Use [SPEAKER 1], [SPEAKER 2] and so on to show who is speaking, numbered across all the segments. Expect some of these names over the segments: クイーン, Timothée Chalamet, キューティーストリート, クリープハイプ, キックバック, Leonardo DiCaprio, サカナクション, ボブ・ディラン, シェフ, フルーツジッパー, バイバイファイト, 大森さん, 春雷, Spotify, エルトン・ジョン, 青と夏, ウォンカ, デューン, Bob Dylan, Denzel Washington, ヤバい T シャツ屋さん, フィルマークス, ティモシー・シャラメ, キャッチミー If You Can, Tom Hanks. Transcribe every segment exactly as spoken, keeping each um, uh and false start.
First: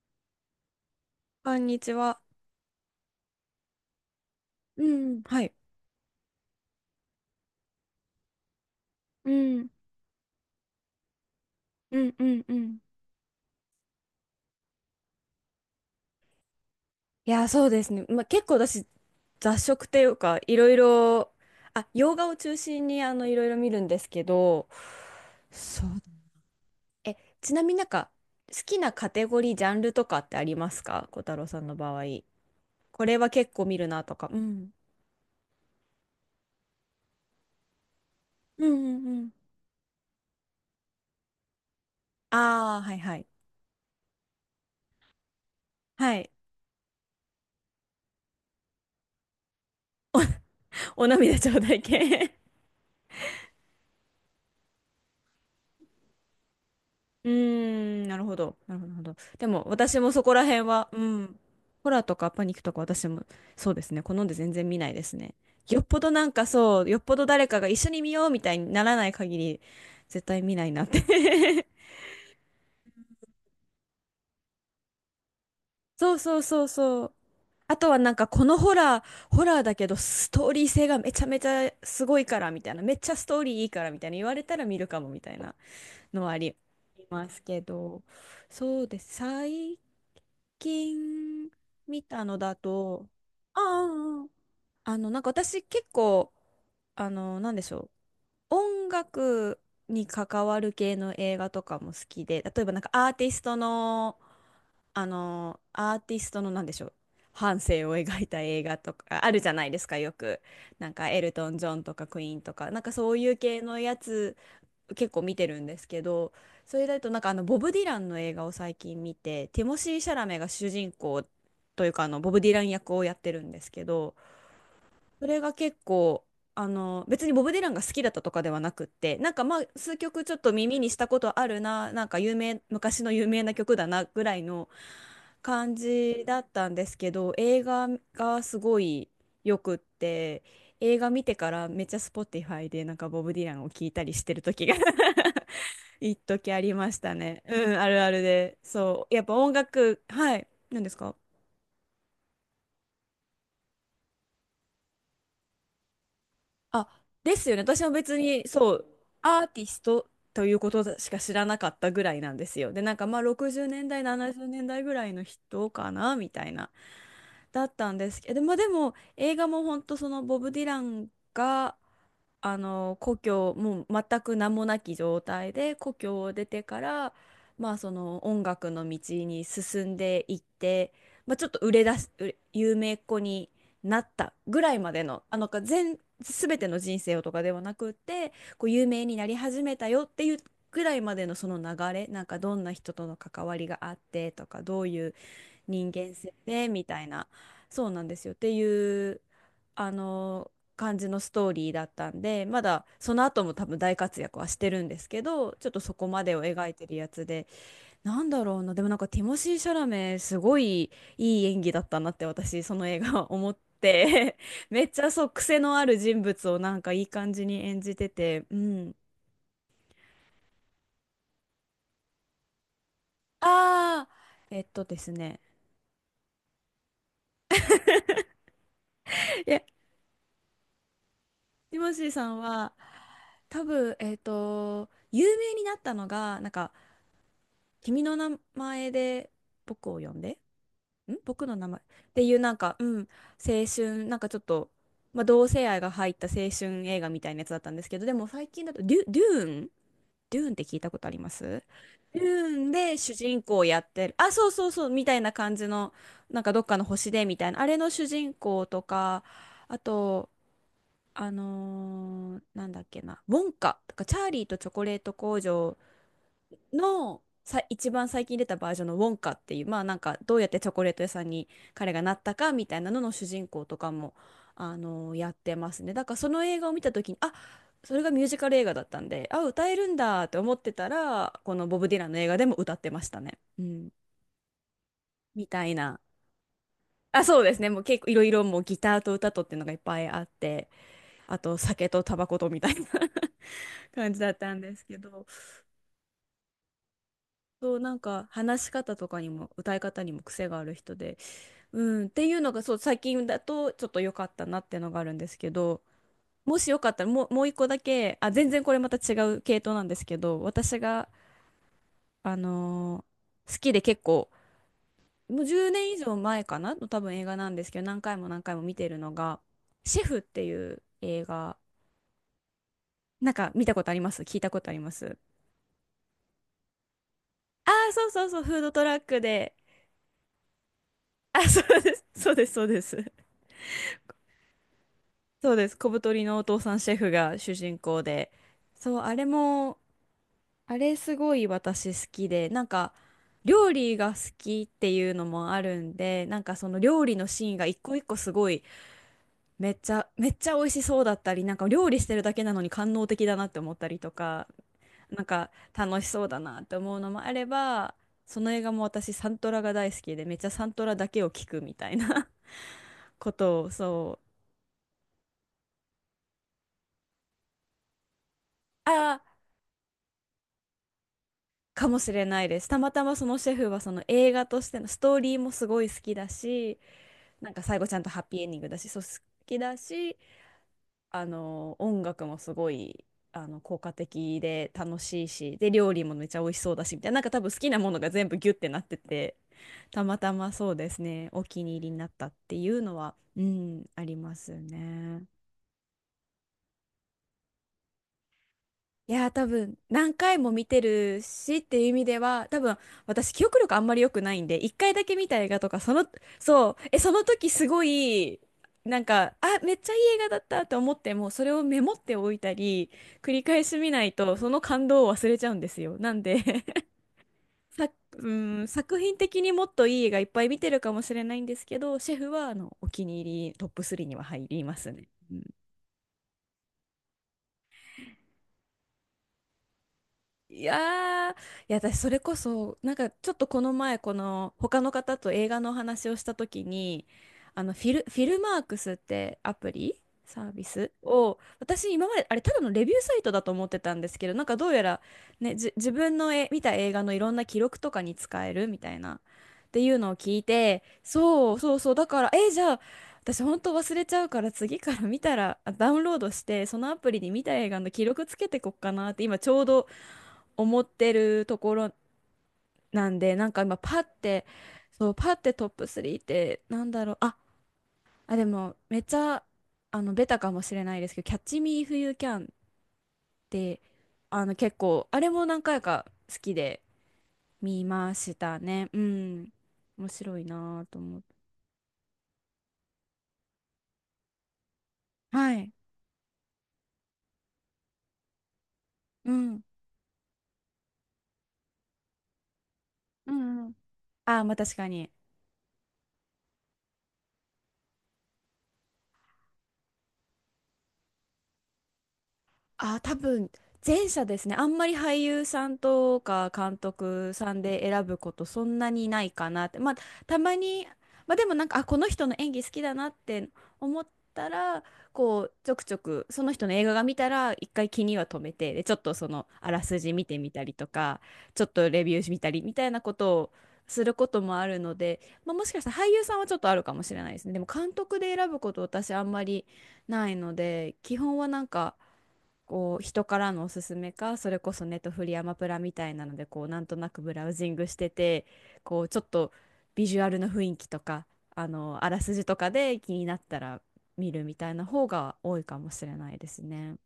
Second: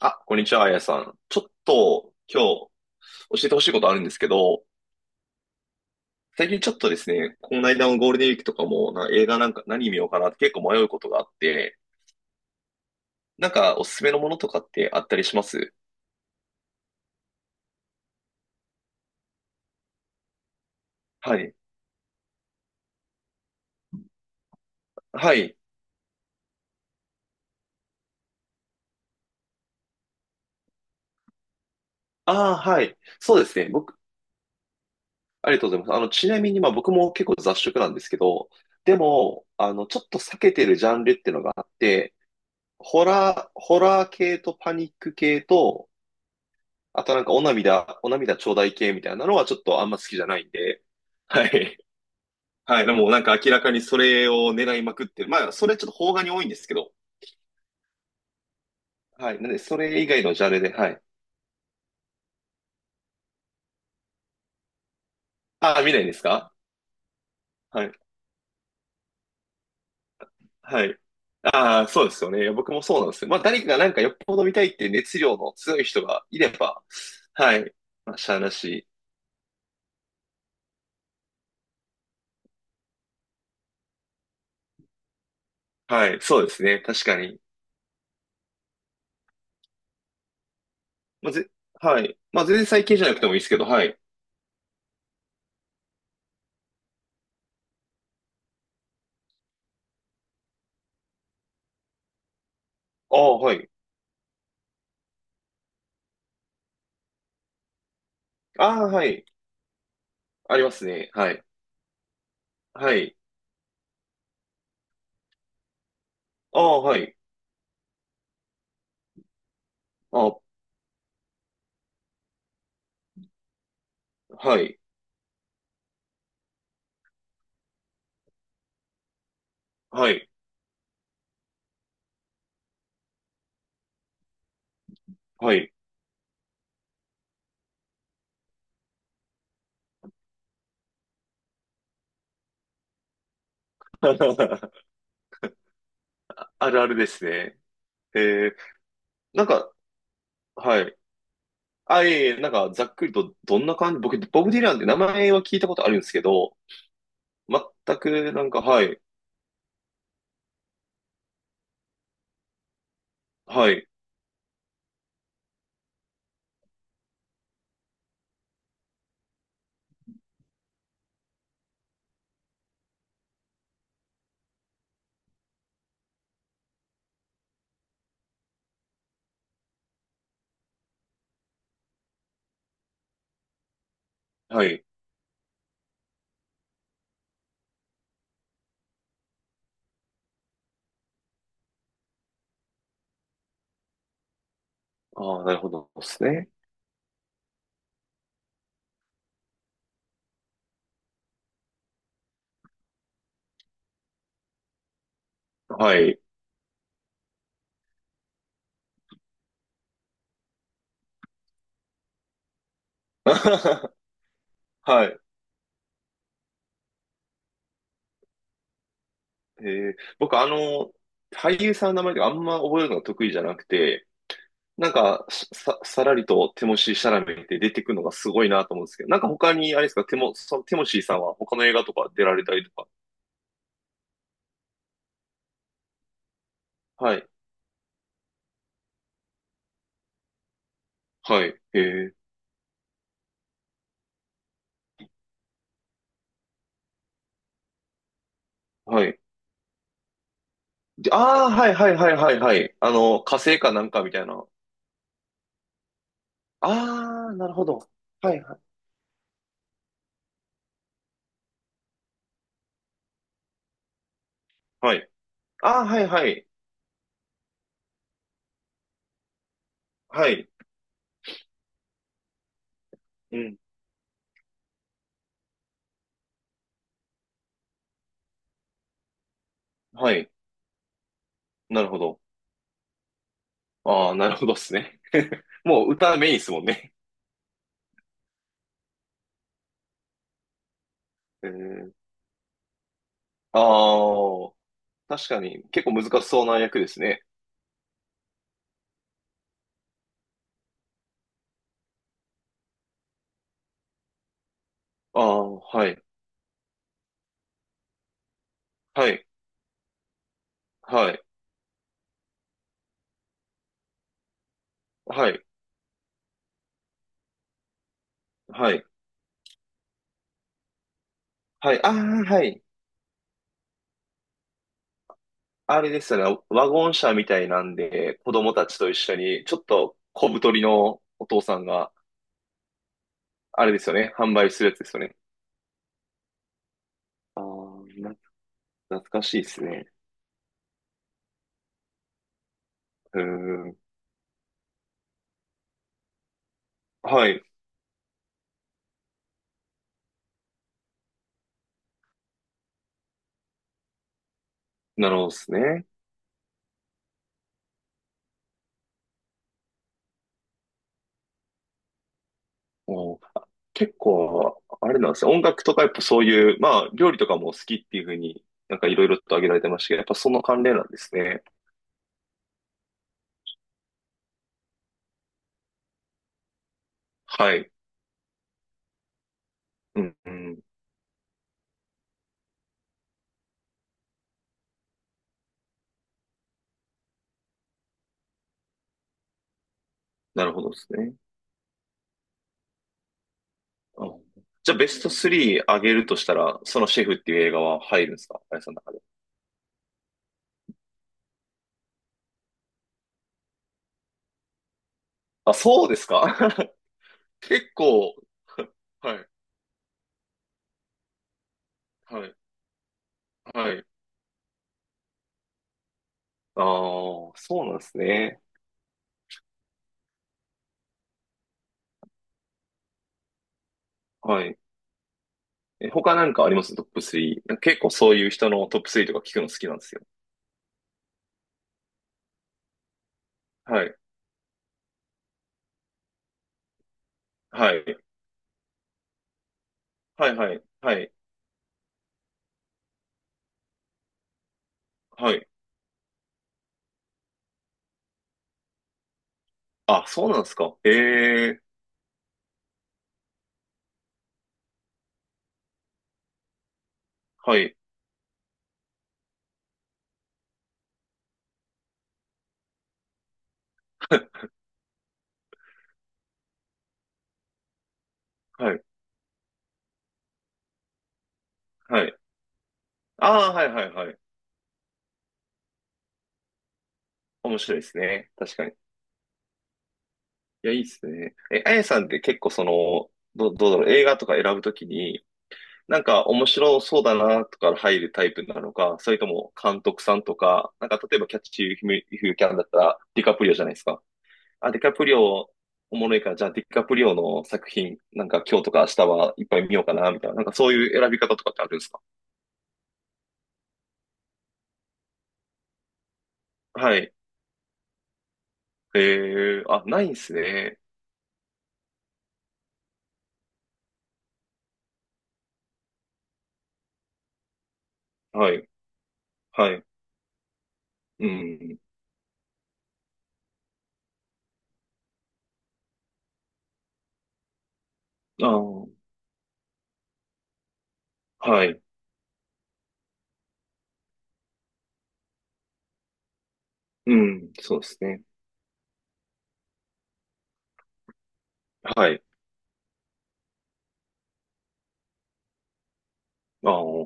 [SPEAKER 1] あ、こんにちは、あやさん。ちょっ
[SPEAKER 2] こんにち
[SPEAKER 1] と
[SPEAKER 2] は。
[SPEAKER 1] 今日教えてほしいことあるんですけど、
[SPEAKER 2] うん、はい。
[SPEAKER 1] 最近ちょっとですね、この間のゴールデンウィークとかもな映
[SPEAKER 2] う
[SPEAKER 1] 画なんか
[SPEAKER 2] ん、
[SPEAKER 1] 何見ようかなって結構迷うことがあって、
[SPEAKER 2] うん、うん、うん。
[SPEAKER 1] なんかおすすめのものとかってあったりします？
[SPEAKER 2] いや、そうですね。まあ、結構私、雑食っていうか、いろいろ、
[SPEAKER 1] はい。
[SPEAKER 2] あ、洋画を中心に、あの、いろいろ見るんですけど、
[SPEAKER 1] はい。
[SPEAKER 2] そう。え、ちなみになんか、好きなカテゴリー、ジャンルとかってありますか、小太郎さんの場合？
[SPEAKER 1] ああ、はい。
[SPEAKER 2] これは
[SPEAKER 1] そうで
[SPEAKER 2] 結
[SPEAKER 1] す
[SPEAKER 2] 構
[SPEAKER 1] ね。
[SPEAKER 2] 見る
[SPEAKER 1] 僕、
[SPEAKER 2] なとか。うん。
[SPEAKER 1] ありがとうございます。あの、ちなみにまあ僕も結構雑食なんですけど、
[SPEAKER 2] うん、
[SPEAKER 1] で
[SPEAKER 2] うん、うん。
[SPEAKER 1] も、あの、ちょっと避けてるジャンルっていうのがあって、
[SPEAKER 2] ああ、はい
[SPEAKER 1] ホ
[SPEAKER 2] はい。
[SPEAKER 1] ラー、ホラー系とパニック系と、
[SPEAKER 2] はい。
[SPEAKER 1] あと、なんかお涙、お涙ちょうだい系みたいなのはちょっとあんま好きじゃないんで。
[SPEAKER 2] お涙
[SPEAKER 1] は
[SPEAKER 2] 頂
[SPEAKER 1] い。
[SPEAKER 2] 戴系。
[SPEAKER 1] はい。でもなんか明らかにそれを狙いまくってる。まあ、それちょっと邦画に多いんですけど。
[SPEAKER 2] うーん、なるほど。なるほど。なるほど。
[SPEAKER 1] はい。
[SPEAKER 2] で
[SPEAKER 1] なんで、
[SPEAKER 2] も、
[SPEAKER 1] そ
[SPEAKER 2] 私
[SPEAKER 1] れ以
[SPEAKER 2] もそ
[SPEAKER 1] 外
[SPEAKER 2] こ
[SPEAKER 1] の
[SPEAKER 2] ら
[SPEAKER 1] ジャンル
[SPEAKER 2] 辺
[SPEAKER 1] で、
[SPEAKER 2] は、
[SPEAKER 1] はい。
[SPEAKER 2] うん。ホラーとかパニックとか私も、そうですね。好んで全然見ないですね。
[SPEAKER 1] あ
[SPEAKER 2] よ
[SPEAKER 1] あ、
[SPEAKER 2] っ
[SPEAKER 1] 見な
[SPEAKER 2] ぽ
[SPEAKER 1] いん
[SPEAKER 2] ど
[SPEAKER 1] です
[SPEAKER 2] なんか
[SPEAKER 1] か？
[SPEAKER 2] そう、よっぽど誰かが一
[SPEAKER 1] は
[SPEAKER 2] 緒
[SPEAKER 1] い。
[SPEAKER 2] に見ようみたいにならない限り、絶対見ないな
[SPEAKER 1] は
[SPEAKER 2] っ
[SPEAKER 1] い。
[SPEAKER 2] て。
[SPEAKER 1] ああ、そうですよね。いや僕もそうなんですよ。まあ、誰かがなんかよっぽど見たいっていう熱量の強い 人
[SPEAKER 2] そう
[SPEAKER 1] が
[SPEAKER 2] そ
[SPEAKER 1] い
[SPEAKER 2] う
[SPEAKER 1] れ
[SPEAKER 2] そう
[SPEAKER 1] ば、
[SPEAKER 2] そう。
[SPEAKER 1] はい。
[SPEAKER 2] あとはな
[SPEAKER 1] ま
[SPEAKER 2] ん
[SPEAKER 1] あ、
[SPEAKER 2] か
[SPEAKER 1] しゃあ
[SPEAKER 2] こ
[SPEAKER 1] な
[SPEAKER 2] のホ
[SPEAKER 1] し。
[SPEAKER 2] ラー、ホラーだけどストーリー性がめちゃめちゃすごいからみたいな、めっちゃストーリーいいからみたいな言われたら見るかもみたいな
[SPEAKER 1] はい。
[SPEAKER 2] のはあ
[SPEAKER 1] そうで
[SPEAKER 2] り
[SPEAKER 1] すね。確か
[SPEAKER 2] ま
[SPEAKER 1] に。
[SPEAKER 2] すけど。そうです。最
[SPEAKER 1] まあ、ぜ、
[SPEAKER 2] 近
[SPEAKER 1] は
[SPEAKER 2] 見
[SPEAKER 1] い。
[SPEAKER 2] たの
[SPEAKER 1] まあ、
[SPEAKER 2] だ
[SPEAKER 1] 全然最近じ
[SPEAKER 2] と、
[SPEAKER 1] ゃなくてもいいですけ
[SPEAKER 2] あ
[SPEAKER 1] ど、はい。
[SPEAKER 2] あ、あああの、なんか私結構、あの、なんでしょう、音楽に関わる系の映画とかも好きで、例えばなんかアー
[SPEAKER 1] あ
[SPEAKER 2] ティ
[SPEAKER 1] あ、
[SPEAKER 2] ス
[SPEAKER 1] は
[SPEAKER 2] ト
[SPEAKER 1] い。
[SPEAKER 2] の、あの、アーティストのなんでしょう、半生を描いた映画
[SPEAKER 1] ああ、
[SPEAKER 2] と
[SPEAKER 1] は
[SPEAKER 2] か
[SPEAKER 1] い。
[SPEAKER 2] あるじゃないですか、よく。
[SPEAKER 1] あります
[SPEAKER 2] なんか
[SPEAKER 1] ね。
[SPEAKER 2] エ
[SPEAKER 1] は
[SPEAKER 2] ル
[SPEAKER 1] い。
[SPEAKER 2] トン・ジョンとかクイーンとか、なんか
[SPEAKER 1] は
[SPEAKER 2] そ
[SPEAKER 1] い。
[SPEAKER 2] ういう系のやつ結構見てるんですけど、
[SPEAKER 1] あ
[SPEAKER 2] そ
[SPEAKER 1] あ、
[SPEAKER 2] れ
[SPEAKER 1] は
[SPEAKER 2] だと
[SPEAKER 1] い。
[SPEAKER 2] なんかあのボブ・ディランの映画を最近見て、ティモシー・シャラメ
[SPEAKER 1] あ、
[SPEAKER 2] が主人公というか、あのボブ・ディラン役をやってるんですけど、
[SPEAKER 1] はい。
[SPEAKER 2] それが結構、あの別にボブ・ディランが好きだったとかではなくって、なんかまあ数
[SPEAKER 1] は
[SPEAKER 2] 曲
[SPEAKER 1] い。
[SPEAKER 2] ちょっと耳にしたことあるな、なんか有名昔の有名な曲だなぐらいの
[SPEAKER 1] はい。
[SPEAKER 2] 感じだったんですけど、映画がすごいよくって、映画見てからめっちゃ Spotify でなんかボブ・ディランを聴いたりしてる時が 一時あ
[SPEAKER 1] あ
[SPEAKER 2] り
[SPEAKER 1] るあ
[SPEAKER 2] ま
[SPEAKER 1] る
[SPEAKER 2] し
[SPEAKER 1] で
[SPEAKER 2] た
[SPEAKER 1] す
[SPEAKER 2] ね。
[SPEAKER 1] ね。
[SPEAKER 2] うん、あるある
[SPEAKER 1] えー、
[SPEAKER 2] で。そう。やっぱ
[SPEAKER 1] なん
[SPEAKER 2] 音
[SPEAKER 1] か、
[SPEAKER 2] 楽、はい。
[SPEAKER 1] は
[SPEAKER 2] 何です
[SPEAKER 1] い。
[SPEAKER 2] か？
[SPEAKER 1] あ、いえいえ、なんか、ざっくりと、どんな感じ、僕、ボブ・ディランって名前は聞いたことあるんですけど、
[SPEAKER 2] あ、ですよね。私も
[SPEAKER 1] 全
[SPEAKER 2] 別
[SPEAKER 1] く、な
[SPEAKER 2] に、
[SPEAKER 1] んか、
[SPEAKER 2] そ
[SPEAKER 1] は
[SPEAKER 2] う、
[SPEAKER 1] い。
[SPEAKER 2] アーティストということしか知らなかったぐらいなんですよ。で、なんかまあ60
[SPEAKER 1] は
[SPEAKER 2] 年
[SPEAKER 1] い。
[SPEAKER 2] 代、ななじゅうねんだいぐらいの人かな、みたいな。だったんですけど、まあ、でも映画も本当、そのボブ・ディランがあの故郷、もう全く名もなき状態で故郷を出てから、まあ、その音楽の道に進んでいって、まあ、ちょっと売れ出す売れ有名っ子になったぐ
[SPEAKER 1] は
[SPEAKER 2] らい
[SPEAKER 1] い。
[SPEAKER 2] までの、あのか全、全ての人生をとかではなくって、こう有名になり始めたよっていうぐらいまでのその流れ、なんかどんな人との関わりがあってとか、どういう
[SPEAKER 1] ああ、なるほど
[SPEAKER 2] 人
[SPEAKER 1] で
[SPEAKER 2] 間
[SPEAKER 1] す
[SPEAKER 2] 性
[SPEAKER 1] ね。
[SPEAKER 2] でみたいな、そうなんですよっていう、あの感じのストーリーだったんで、まだその後も多分大活躍はしてるんですけど、ちょっとそ
[SPEAKER 1] は
[SPEAKER 2] こ
[SPEAKER 1] い。
[SPEAKER 2] までを描いてるやつで、なんだろうな、でもなんかティモシー・シャラメ、すごいいい演技だったなって私その映画は思っ て、 めっち
[SPEAKER 1] は
[SPEAKER 2] ゃ、
[SPEAKER 1] い。
[SPEAKER 2] そう、癖のある人物をなんかいい感じに演じてて、うん。
[SPEAKER 1] えー、僕、あの、俳優さんの名前とかあんま覚えるのが得意じゃなくて、
[SPEAKER 2] ああーえっと
[SPEAKER 1] なん
[SPEAKER 2] です
[SPEAKER 1] か、
[SPEAKER 2] ね
[SPEAKER 1] さ、さらりとテモシー・シャラメって出てくるのがすごいなと思うんですけど、なんか
[SPEAKER 2] い
[SPEAKER 1] 他
[SPEAKER 2] や、
[SPEAKER 1] に、あれですか、テモ、そテモシーさんは他の映
[SPEAKER 2] ティ
[SPEAKER 1] 画
[SPEAKER 2] モ
[SPEAKER 1] と
[SPEAKER 2] シー
[SPEAKER 1] か出
[SPEAKER 2] さ
[SPEAKER 1] ら
[SPEAKER 2] ん
[SPEAKER 1] れたりと
[SPEAKER 2] は
[SPEAKER 1] か。
[SPEAKER 2] 多分、えっと、有名になったのが、なんか、
[SPEAKER 1] はい。
[SPEAKER 2] 君の名前で僕を呼んで、ん僕
[SPEAKER 1] はい。
[SPEAKER 2] の名前
[SPEAKER 1] へ
[SPEAKER 2] っ
[SPEAKER 1] え。
[SPEAKER 2] ていう、なんか、うん、青春、なんかちょっと、まあ、同性愛が入った青春映画みたいなやつだったんですけど、でも最近だと、デュ、
[SPEAKER 1] は
[SPEAKER 2] デ
[SPEAKER 1] い。
[SPEAKER 2] ューン。デューンって聞いたことあ
[SPEAKER 1] であ
[SPEAKER 2] りま
[SPEAKER 1] あ、
[SPEAKER 2] す
[SPEAKER 1] はいはいはい
[SPEAKER 2] デュー
[SPEAKER 1] はいは
[SPEAKER 2] ン
[SPEAKER 1] い。あ
[SPEAKER 2] で主
[SPEAKER 1] の、火
[SPEAKER 2] 人
[SPEAKER 1] 星
[SPEAKER 2] 公
[SPEAKER 1] か
[SPEAKER 2] や
[SPEAKER 1] な
[SPEAKER 2] っ
[SPEAKER 1] んか
[SPEAKER 2] て
[SPEAKER 1] み
[SPEAKER 2] る、
[SPEAKER 1] たい
[SPEAKER 2] あ、
[SPEAKER 1] な。
[SPEAKER 2] そうそうそう、みたいな感じの、なんかどっかの星で
[SPEAKER 1] ああ、
[SPEAKER 2] み
[SPEAKER 1] な
[SPEAKER 2] たい
[SPEAKER 1] る
[SPEAKER 2] な、
[SPEAKER 1] ほ
[SPEAKER 2] あれ
[SPEAKER 1] ど。
[SPEAKER 2] の主人
[SPEAKER 1] はいはい。
[SPEAKER 2] 公とか、あと、あのーなんだっけな、ウォンカとか、チャーリーとチョコレ
[SPEAKER 1] は
[SPEAKER 2] ー
[SPEAKER 1] い。
[SPEAKER 2] ト工場
[SPEAKER 1] ああ、はいはい。
[SPEAKER 2] のさ、一番最近出たバージョンのウォンカっていう、まあなんか
[SPEAKER 1] は
[SPEAKER 2] どうや
[SPEAKER 1] い。
[SPEAKER 2] ってチョコレート屋さんに彼がなったかみたいなのの主
[SPEAKER 1] う
[SPEAKER 2] 人
[SPEAKER 1] ん。
[SPEAKER 2] 公とかも、あのーやってますね。だからその映画を見た時に、あ、それがミュージカル映画だったんで、あ、歌えるん
[SPEAKER 1] は
[SPEAKER 2] だっ
[SPEAKER 1] い。
[SPEAKER 2] て思ってたら、このボ
[SPEAKER 1] な
[SPEAKER 2] ブ・
[SPEAKER 1] る
[SPEAKER 2] ディ
[SPEAKER 1] ほ
[SPEAKER 2] ランの
[SPEAKER 1] ど。
[SPEAKER 2] 映画でも歌ってましたね。うん、
[SPEAKER 1] ああ、なるほどっすね。
[SPEAKER 2] みたい
[SPEAKER 1] もう
[SPEAKER 2] な。
[SPEAKER 1] 歌メインですもんね。
[SPEAKER 2] あ、そうですね。もう結構いろいろ、もうギターと歌とっていうのがいっぱいあって、あ
[SPEAKER 1] え
[SPEAKER 2] と酒
[SPEAKER 1] ー、
[SPEAKER 2] とタバコとみたいな。
[SPEAKER 1] あ
[SPEAKER 2] 感じだった
[SPEAKER 1] あ、
[SPEAKER 2] んですけど、
[SPEAKER 1] 確かに結構難しそうな役ですね。
[SPEAKER 2] そう、なんか話し方とかにも歌い方にも癖がある人で、うん、っていうのがそう、最近だとちょっと良かったなっていうのがあるん
[SPEAKER 1] あ
[SPEAKER 2] ですけ
[SPEAKER 1] あ、
[SPEAKER 2] ど、
[SPEAKER 1] はい。
[SPEAKER 2] もしよかったら、もう、もう一個だけ、あ、全然これまた
[SPEAKER 1] は
[SPEAKER 2] 違
[SPEAKER 1] い。
[SPEAKER 2] う系統なんですけど、私が、
[SPEAKER 1] はい。
[SPEAKER 2] あのー好きで結構、
[SPEAKER 1] は
[SPEAKER 2] も
[SPEAKER 1] い。
[SPEAKER 2] うじゅうねん以上前かなの多分映画なんですけど、何回も何回も
[SPEAKER 1] は
[SPEAKER 2] 見
[SPEAKER 1] い。
[SPEAKER 2] てるのが、シェフっていう映画、
[SPEAKER 1] はい。ああ、はい。
[SPEAKER 2] なんか見たことあります聞いたことあります
[SPEAKER 1] あれですよね。ワゴン車みたいな
[SPEAKER 2] ああ
[SPEAKER 1] ん
[SPEAKER 2] ー、そう
[SPEAKER 1] で、
[SPEAKER 2] そう
[SPEAKER 1] 子
[SPEAKER 2] そう、
[SPEAKER 1] 供
[SPEAKER 2] フー
[SPEAKER 1] た
[SPEAKER 2] ド
[SPEAKER 1] ち
[SPEAKER 2] ト
[SPEAKER 1] と
[SPEAKER 2] ラ
[SPEAKER 1] 一
[SPEAKER 2] ッ
[SPEAKER 1] 緒
[SPEAKER 2] ク
[SPEAKER 1] に、
[SPEAKER 2] で。
[SPEAKER 1] ちょっと小太りのお父
[SPEAKER 2] あ、
[SPEAKER 1] さ
[SPEAKER 2] そ
[SPEAKER 1] ん
[SPEAKER 2] う
[SPEAKER 1] が、
[SPEAKER 2] です、そうです、そうです。
[SPEAKER 1] あれですよね。販売するやつですよね。
[SPEAKER 2] そうです。小太りのお父さんシェフが
[SPEAKER 1] あ
[SPEAKER 2] 主人
[SPEAKER 1] あ、
[SPEAKER 2] 公
[SPEAKER 1] な、
[SPEAKER 2] で。そう、
[SPEAKER 1] 懐
[SPEAKER 2] あ
[SPEAKER 1] か
[SPEAKER 2] れ
[SPEAKER 1] しいです
[SPEAKER 2] も、
[SPEAKER 1] ね。
[SPEAKER 2] あれすごい私好きで、なんか
[SPEAKER 1] うー
[SPEAKER 2] 料
[SPEAKER 1] ん。
[SPEAKER 2] 理が好きっていうのもあるんで、なんかその料理の
[SPEAKER 1] はい。
[SPEAKER 2] シーンが一個一個すごい、めっちゃ、めっちゃ美味しそうだったり、なんか料理してるだけなのに官能的だなって思ったりとか、
[SPEAKER 1] なるほ
[SPEAKER 2] なん
[SPEAKER 1] どです
[SPEAKER 2] か
[SPEAKER 1] ね。
[SPEAKER 2] 楽しそうだなって思うのもあれば、その映画も私サントラが大好きで、めっちゃサントラだけを聞くみたいな
[SPEAKER 1] お、
[SPEAKER 2] ことを、
[SPEAKER 1] 結
[SPEAKER 2] そう。
[SPEAKER 1] 構、あれなんですね。音楽とかやっぱそういう、まあ、料理とかも好きっていうふうになんかいろい
[SPEAKER 2] あ
[SPEAKER 1] ろと
[SPEAKER 2] ー、
[SPEAKER 1] 挙げられてましたけど、やっぱその関連なんですね。
[SPEAKER 2] かもしれないです。たまたまそのシェフはその映画としてのストーリーもすごい好きだし、なん
[SPEAKER 1] は
[SPEAKER 2] か
[SPEAKER 1] い。
[SPEAKER 2] 最後ちゃんとハッピーエンディングだし、そう好きだ
[SPEAKER 1] うん、
[SPEAKER 2] し、
[SPEAKER 1] うん。
[SPEAKER 2] あの音楽もすごい、あの効果的で楽しいし、で料理もめっちゃ美味しそうだしみたいな、なんか多分好きなものが全部ギュってなってて、たまた
[SPEAKER 1] な
[SPEAKER 2] ま
[SPEAKER 1] るほど
[SPEAKER 2] そう
[SPEAKER 1] で
[SPEAKER 2] で
[SPEAKER 1] す
[SPEAKER 2] す
[SPEAKER 1] ね。
[SPEAKER 2] ね、お気に入りになったっていうのは、うん、あ
[SPEAKER 1] う
[SPEAKER 2] り
[SPEAKER 1] ん、
[SPEAKER 2] ます
[SPEAKER 1] じゃあベスト
[SPEAKER 2] ね。
[SPEAKER 1] さん上げるとしたら、そのシェフっていう映画は入るんですか、あやさんの中で。
[SPEAKER 2] いやー、多分何回も見てるしっていう意味では、多分私記憶力あんまり良くないんで、一回だけ見た映
[SPEAKER 1] あ、
[SPEAKER 2] 画とか、
[SPEAKER 1] そう
[SPEAKER 2] そ
[SPEAKER 1] で
[SPEAKER 2] の
[SPEAKER 1] すか？
[SPEAKER 2] そうえその 時す
[SPEAKER 1] 結
[SPEAKER 2] ご
[SPEAKER 1] 構、
[SPEAKER 2] い、なん
[SPEAKER 1] はい、
[SPEAKER 2] かあめっちゃいい映画だったと思っても、それをメモって
[SPEAKER 1] は
[SPEAKER 2] お
[SPEAKER 1] い、
[SPEAKER 2] いたり繰り返
[SPEAKER 1] は
[SPEAKER 2] し
[SPEAKER 1] い。
[SPEAKER 2] 見ないとその感動を忘れちゃうんですよ、なんで、
[SPEAKER 1] ああ、そう なんで
[SPEAKER 2] さ、
[SPEAKER 1] す
[SPEAKER 2] う
[SPEAKER 1] ね。
[SPEAKER 2] ん、作品的にもっといい映画いっぱい見てるかもしれないんですけど、シェフはあのお気に入りトップスリーには
[SPEAKER 1] は
[SPEAKER 2] 入
[SPEAKER 1] い。
[SPEAKER 2] りますね。
[SPEAKER 1] え、他なんかありますトップさん？結構そういう人のトップさんとか聞くの好きなんですよ。
[SPEAKER 2] いやー、いや、私それこそなんかちょっとこの
[SPEAKER 1] はい、
[SPEAKER 2] 前、この他の方と映画のお話をした時に、あの
[SPEAKER 1] は
[SPEAKER 2] フィ
[SPEAKER 1] い、
[SPEAKER 2] ル、フィルマークスってアプリ
[SPEAKER 1] はい、
[SPEAKER 2] サー
[SPEAKER 1] は
[SPEAKER 2] ビ
[SPEAKER 1] い、
[SPEAKER 2] ス
[SPEAKER 1] はい、
[SPEAKER 2] を、私今まであれただのレビューサイトだと思ってたんですけど、なんかどうやら、
[SPEAKER 1] はい。
[SPEAKER 2] ね、じ自分の、え見た映画のいろんな記録とかに使えるみたいなっていう
[SPEAKER 1] あ、
[SPEAKER 2] のを
[SPEAKER 1] そう
[SPEAKER 2] 聞
[SPEAKER 1] な
[SPEAKER 2] い
[SPEAKER 1] んですか？
[SPEAKER 2] て、そう
[SPEAKER 1] ええ、
[SPEAKER 2] そうそう、だからえ、じゃあ私本当忘れちゃうから、次から見たら、あ、ダウンロードしてそのアプリに見た
[SPEAKER 1] は
[SPEAKER 2] 映
[SPEAKER 1] い、
[SPEAKER 2] 画の記録つけてこっかなって今ちょうど思ってるところなんで、なんか今パッ て、そう、パッてトップスリーってなんだろう。あ、あ、で
[SPEAKER 1] は
[SPEAKER 2] も
[SPEAKER 1] い、
[SPEAKER 2] めっちゃ、あの、ベタかもしれないですけど、キャッチミー If
[SPEAKER 1] は
[SPEAKER 2] You
[SPEAKER 1] い。
[SPEAKER 2] Can っ
[SPEAKER 1] ああ、はい、
[SPEAKER 2] て、
[SPEAKER 1] はい、はい。
[SPEAKER 2] あの、結構、あれも何回か好きで
[SPEAKER 1] 面白いで
[SPEAKER 2] 見
[SPEAKER 1] す
[SPEAKER 2] ま
[SPEAKER 1] ね。
[SPEAKER 2] し
[SPEAKER 1] 確
[SPEAKER 2] た
[SPEAKER 1] かに。
[SPEAKER 2] ね。うん。面白い
[SPEAKER 1] いや、いい
[SPEAKER 2] な
[SPEAKER 1] っ
[SPEAKER 2] ぁと
[SPEAKER 1] す
[SPEAKER 2] 思っ
[SPEAKER 1] ね。
[SPEAKER 2] て。
[SPEAKER 1] え、あやさんって結構その、ど、どうだろう、映画とか選ぶときに、
[SPEAKER 2] はい。
[SPEAKER 1] なんか面白そうだなとか入るタイプなのか、それと
[SPEAKER 2] う
[SPEAKER 1] も
[SPEAKER 2] ん。
[SPEAKER 1] 監督さんとか、なんか例えばキャッチフィフキャンだったらディ
[SPEAKER 2] う
[SPEAKER 1] カプリオじゃ
[SPEAKER 2] んう
[SPEAKER 1] ない
[SPEAKER 2] ん。
[SPEAKER 1] ですか。
[SPEAKER 2] ああ、まあ
[SPEAKER 1] あ、
[SPEAKER 2] 確
[SPEAKER 1] ディ
[SPEAKER 2] か
[SPEAKER 1] カプ
[SPEAKER 2] に。
[SPEAKER 1] リオおもろいから、じゃあディカプリオの作品、なんか今日とか明日はいっぱい見ようかな、みたいな。なんかそういう選び方とかってあるんですか？
[SPEAKER 2] あ、多分前者ですね。あんまり俳優さんとか監
[SPEAKER 1] はい。
[SPEAKER 2] 督さんで選ぶことそんなにないか
[SPEAKER 1] え
[SPEAKER 2] なっ
[SPEAKER 1] ー、
[SPEAKER 2] て。
[SPEAKER 1] あ、
[SPEAKER 2] まあ、
[SPEAKER 1] ないんです
[SPEAKER 2] たま
[SPEAKER 1] ね。
[SPEAKER 2] に、まあでもなんか、あ、この人の演技好きだなって思ったら、こう、ちょくちょく、その人の映画が見たら、一回気には留め
[SPEAKER 1] はい。
[SPEAKER 2] て、で、ちょっとその、あ
[SPEAKER 1] は
[SPEAKER 2] ら
[SPEAKER 1] い。
[SPEAKER 2] すじ見てみたりとか、
[SPEAKER 1] う
[SPEAKER 2] ちょっ
[SPEAKER 1] ん。
[SPEAKER 2] とレビュー見たりみたいなことをすることもあるので、まあ、もしかしたら俳優さんはちょっとあるかもしれないですね。でも監督で
[SPEAKER 1] あ
[SPEAKER 2] 選ぶこと
[SPEAKER 1] ー、
[SPEAKER 2] 私あんまりないので、基本はな
[SPEAKER 1] は
[SPEAKER 2] ん
[SPEAKER 1] い。
[SPEAKER 2] か、こう人からのおすすめか、それこそネットフリアマプラみたいなのでこうなんとな
[SPEAKER 1] う
[SPEAKER 2] くブラウ
[SPEAKER 1] ん。
[SPEAKER 2] ジン
[SPEAKER 1] そう
[SPEAKER 2] グ
[SPEAKER 1] で
[SPEAKER 2] し
[SPEAKER 1] す
[SPEAKER 2] て
[SPEAKER 1] ね。
[SPEAKER 2] て、こうちょっとビジュアルの雰囲気とか、あのあ
[SPEAKER 1] は
[SPEAKER 2] ら
[SPEAKER 1] い。
[SPEAKER 2] すじとかで気になったら見るみたいな方が多いかもしれないです
[SPEAKER 1] ああ。
[SPEAKER 2] ね。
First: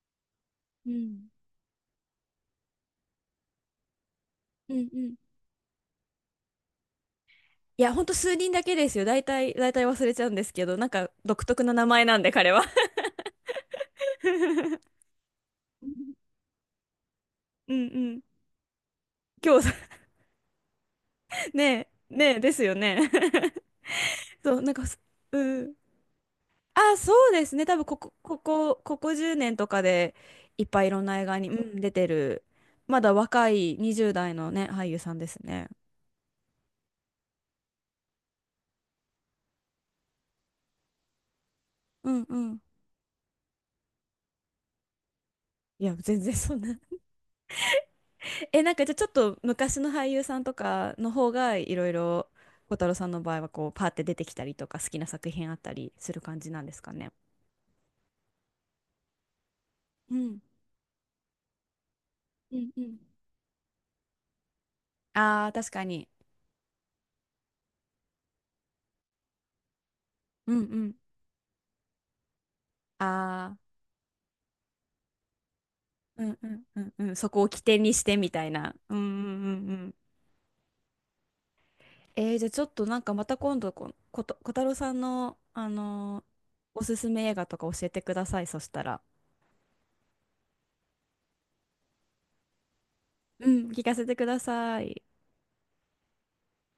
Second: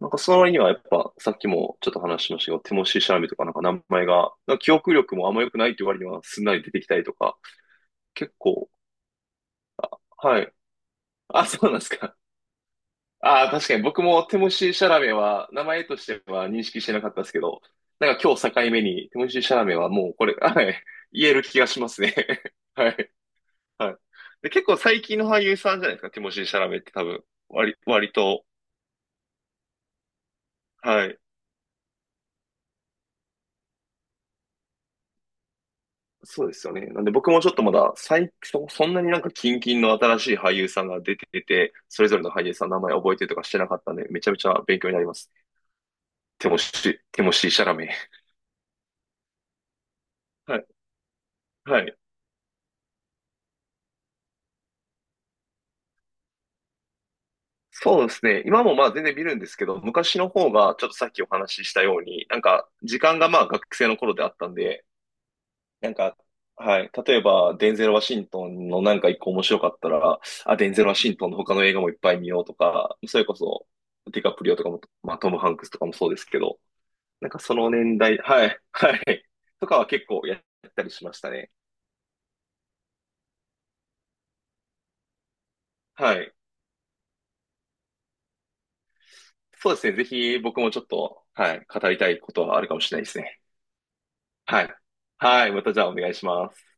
[SPEAKER 1] なんかその割にはやっ
[SPEAKER 2] う
[SPEAKER 1] ぱ
[SPEAKER 2] ん
[SPEAKER 1] さっきもちょっと話しましたけど、ティモシー・シャラメとかなんか名前が、なんか記
[SPEAKER 2] うん
[SPEAKER 1] 憶
[SPEAKER 2] うん。
[SPEAKER 1] 力もあんま良くないっていう割にはすんなり出てきたりとか、
[SPEAKER 2] いやほんと
[SPEAKER 1] 結
[SPEAKER 2] 数人だ
[SPEAKER 1] 構、
[SPEAKER 2] けですよ、大体大体忘れちゃうん
[SPEAKER 1] は
[SPEAKER 2] です
[SPEAKER 1] い。
[SPEAKER 2] けど、なんか独
[SPEAKER 1] あ、そ
[SPEAKER 2] 特
[SPEAKER 1] う
[SPEAKER 2] な
[SPEAKER 1] なんで
[SPEAKER 2] 名
[SPEAKER 1] す
[SPEAKER 2] 前
[SPEAKER 1] か。
[SPEAKER 2] なんで彼は。
[SPEAKER 1] ああ、確かに僕もティモシー・ シャラメは名前
[SPEAKER 2] う
[SPEAKER 1] とし
[SPEAKER 2] ん
[SPEAKER 1] ては認識してなかったですけど、
[SPEAKER 2] う
[SPEAKER 1] なんか
[SPEAKER 2] ん、
[SPEAKER 1] 今日境目にティモシー・
[SPEAKER 2] 今
[SPEAKER 1] シャラ
[SPEAKER 2] 日、
[SPEAKER 1] メはもうこれ、はい、言える気
[SPEAKER 2] ね
[SPEAKER 1] がしま
[SPEAKER 2] え
[SPEAKER 1] すね。
[SPEAKER 2] ねえですよ
[SPEAKER 1] は
[SPEAKER 2] ね。
[SPEAKER 1] い、はい。で、
[SPEAKER 2] そう
[SPEAKER 1] 結
[SPEAKER 2] なん
[SPEAKER 1] 構
[SPEAKER 2] か、
[SPEAKER 1] 最近の俳
[SPEAKER 2] う
[SPEAKER 1] 優
[SPEAKER 2] ん。
[SPEAKER 1] さんじゃないですか、ティモシー・シャラメって
[SPEAKER 2] あ、
[SPEAKER 1] 多
[SPEAKER 2] そ
[SPEAKER 1] 分、
[SPEAKER 2] うですね。多
[SPEAKER 1] 割、
[SPEAKER 2] 分こ
[SPEAKER 1] 割
[SPEAKER 2] こ、こ
[SPEAKER 1] と、
[SPEAKER 2] こ、ここじゅうねんとかでいっぱいいろん
[SPEAKER 1] は
[SPEAKER 2] な
[SPEAKER 1] い。
[SPEAKER 2] 映画に、うん、出てる、まだ若いにじゅう代のね、俳優さんですね。
[SPEAKER 1] そうですよね。なんで僕もちょっとまだ、最、そ、そんなになんか近々の新しい俳優さんが出てて、それ
[SPEAKER 2] う
[SPEAKER 1] ぞ
[SPEAKER 2] ん
[SPEAKER 1] れの
[SPEAKER 2] う
[SPEAKER 1] 俳優
[SPEAKER 2] ん。
[SPEAKER 1] さんの名前覚えてとかしてなかったんで、めちゃめちゃ勉強になります。
[SPEAKER 2] いや、全然
[SPEAKER 1] ティ
[SPEAKER 2] そ
[SPEAKER 1] モ
[SPEAKER 2] んな。
[SPEAKER 1] シー、ティモシー・シャラメ。
[SPEAKER 2] え、なんかじゃあちょっと昔の俳優さんと
[SPEAKER 1] はい。
[SPEAKER 2] かの方がい
[SPEAKER 1] は
[SPEAKER 2] ろい
[SPEAKER 1] い。
[SPEAKER 2] ろ、小太郎さんの場合はこう、パーって出てきたりとか、好きな作品あったりする感じなんですかね？
[SPEAKER 1] そうですね。今もまあ全然見るんですけど、
[SPEAKER 2] う
[SPEAKER 1] 昔の
[SPEAKER 2] ん
[SPEAKER 1] 方がちょっとさっきお話ししたように、なん
[SPEAKER 2] う
[SPEAKER 1] か
[SPEAKER 2] んうん。
[SPEAKER 1] 時間がまあ学生の頃であったんで、
[SPEAKER 2] ああ、確か
[SPEAKER 1] なん
[SPEAKER 2] に。
[SPEAKER 1] か、はい。例えば、デンゼル・ワシントンのなんか一個面白かったら、
[SPEAKER 2] う
[SPEAKER 1] あ、
[SPEAKER 2] ん
[SPEAKER 1] デンゼ
[SPEAKER 2] う
[SPEAKER 1] ル・ワ
[SPEAKER 2] ん。
[SPEAKER 1] シントンの他の映画もいっぱい見ようとか、それこ
[SPEAKER 2] ああ、
[SPEAKER 1] そ、ディカプリオとかも、まあ、トム・ハンクスとかもそうで
[SPEAKER 2] う
[SPEAKER 1] す
[SPEAKER 2] ん
[SPEAKER 1] け
[SPEAKER 2] う
[SPEAKER 1] ど、
[SPEAKER 2] んうんうん。
[SPEAKER 1] なん
[SPEAKER 2] そ
[SPEAKER 1] か
[SPEAKER 2] こを
[SPEAKER 1] そ
[SPEAKER 2] 起
[SPEAKER 1] の
[SPEAKER 2] 点に
[SPEAKER 1] 年
[SPEAKER 2] して
[SPEAKER 1] 代、
[SPEAKER 2] みた
[SPEAKER 1] は
[SPEAKER 2] い
[SPEAKER 1] い、
[SPEAKER 2] な。う
[SPEAKER 1] は
[SPEAKER 2] んうんうん
[SPEAKER 1] い。
[SPEAKER 2] う
[SPEAKER 1] とかは
[SPEAKER 2] ん。
[SPEAKER 1] 結構やったりしましたね。
[SPEAKER 2] えー、じゃあちょっとなんかまた今度、こ、こと、小太郎さんの、あ
[SPEAKER 1] は
[SPEAKER 2] のー
[SPEAKER 1] い。
[SPEAKER 2] おすすめ映画とか教えてください。そしたら。
[SPEAKER 1] そうですね。ぜひ僕もちょっと、はい、語りたいことはあるかもしれないですね。
[SPEAKER 2] うん、聞かせてくだ
[SPEAKER 1] はい。
[SPEAKER 2] さい。
[SPEAKER 1] はい。またじゃあお願いします。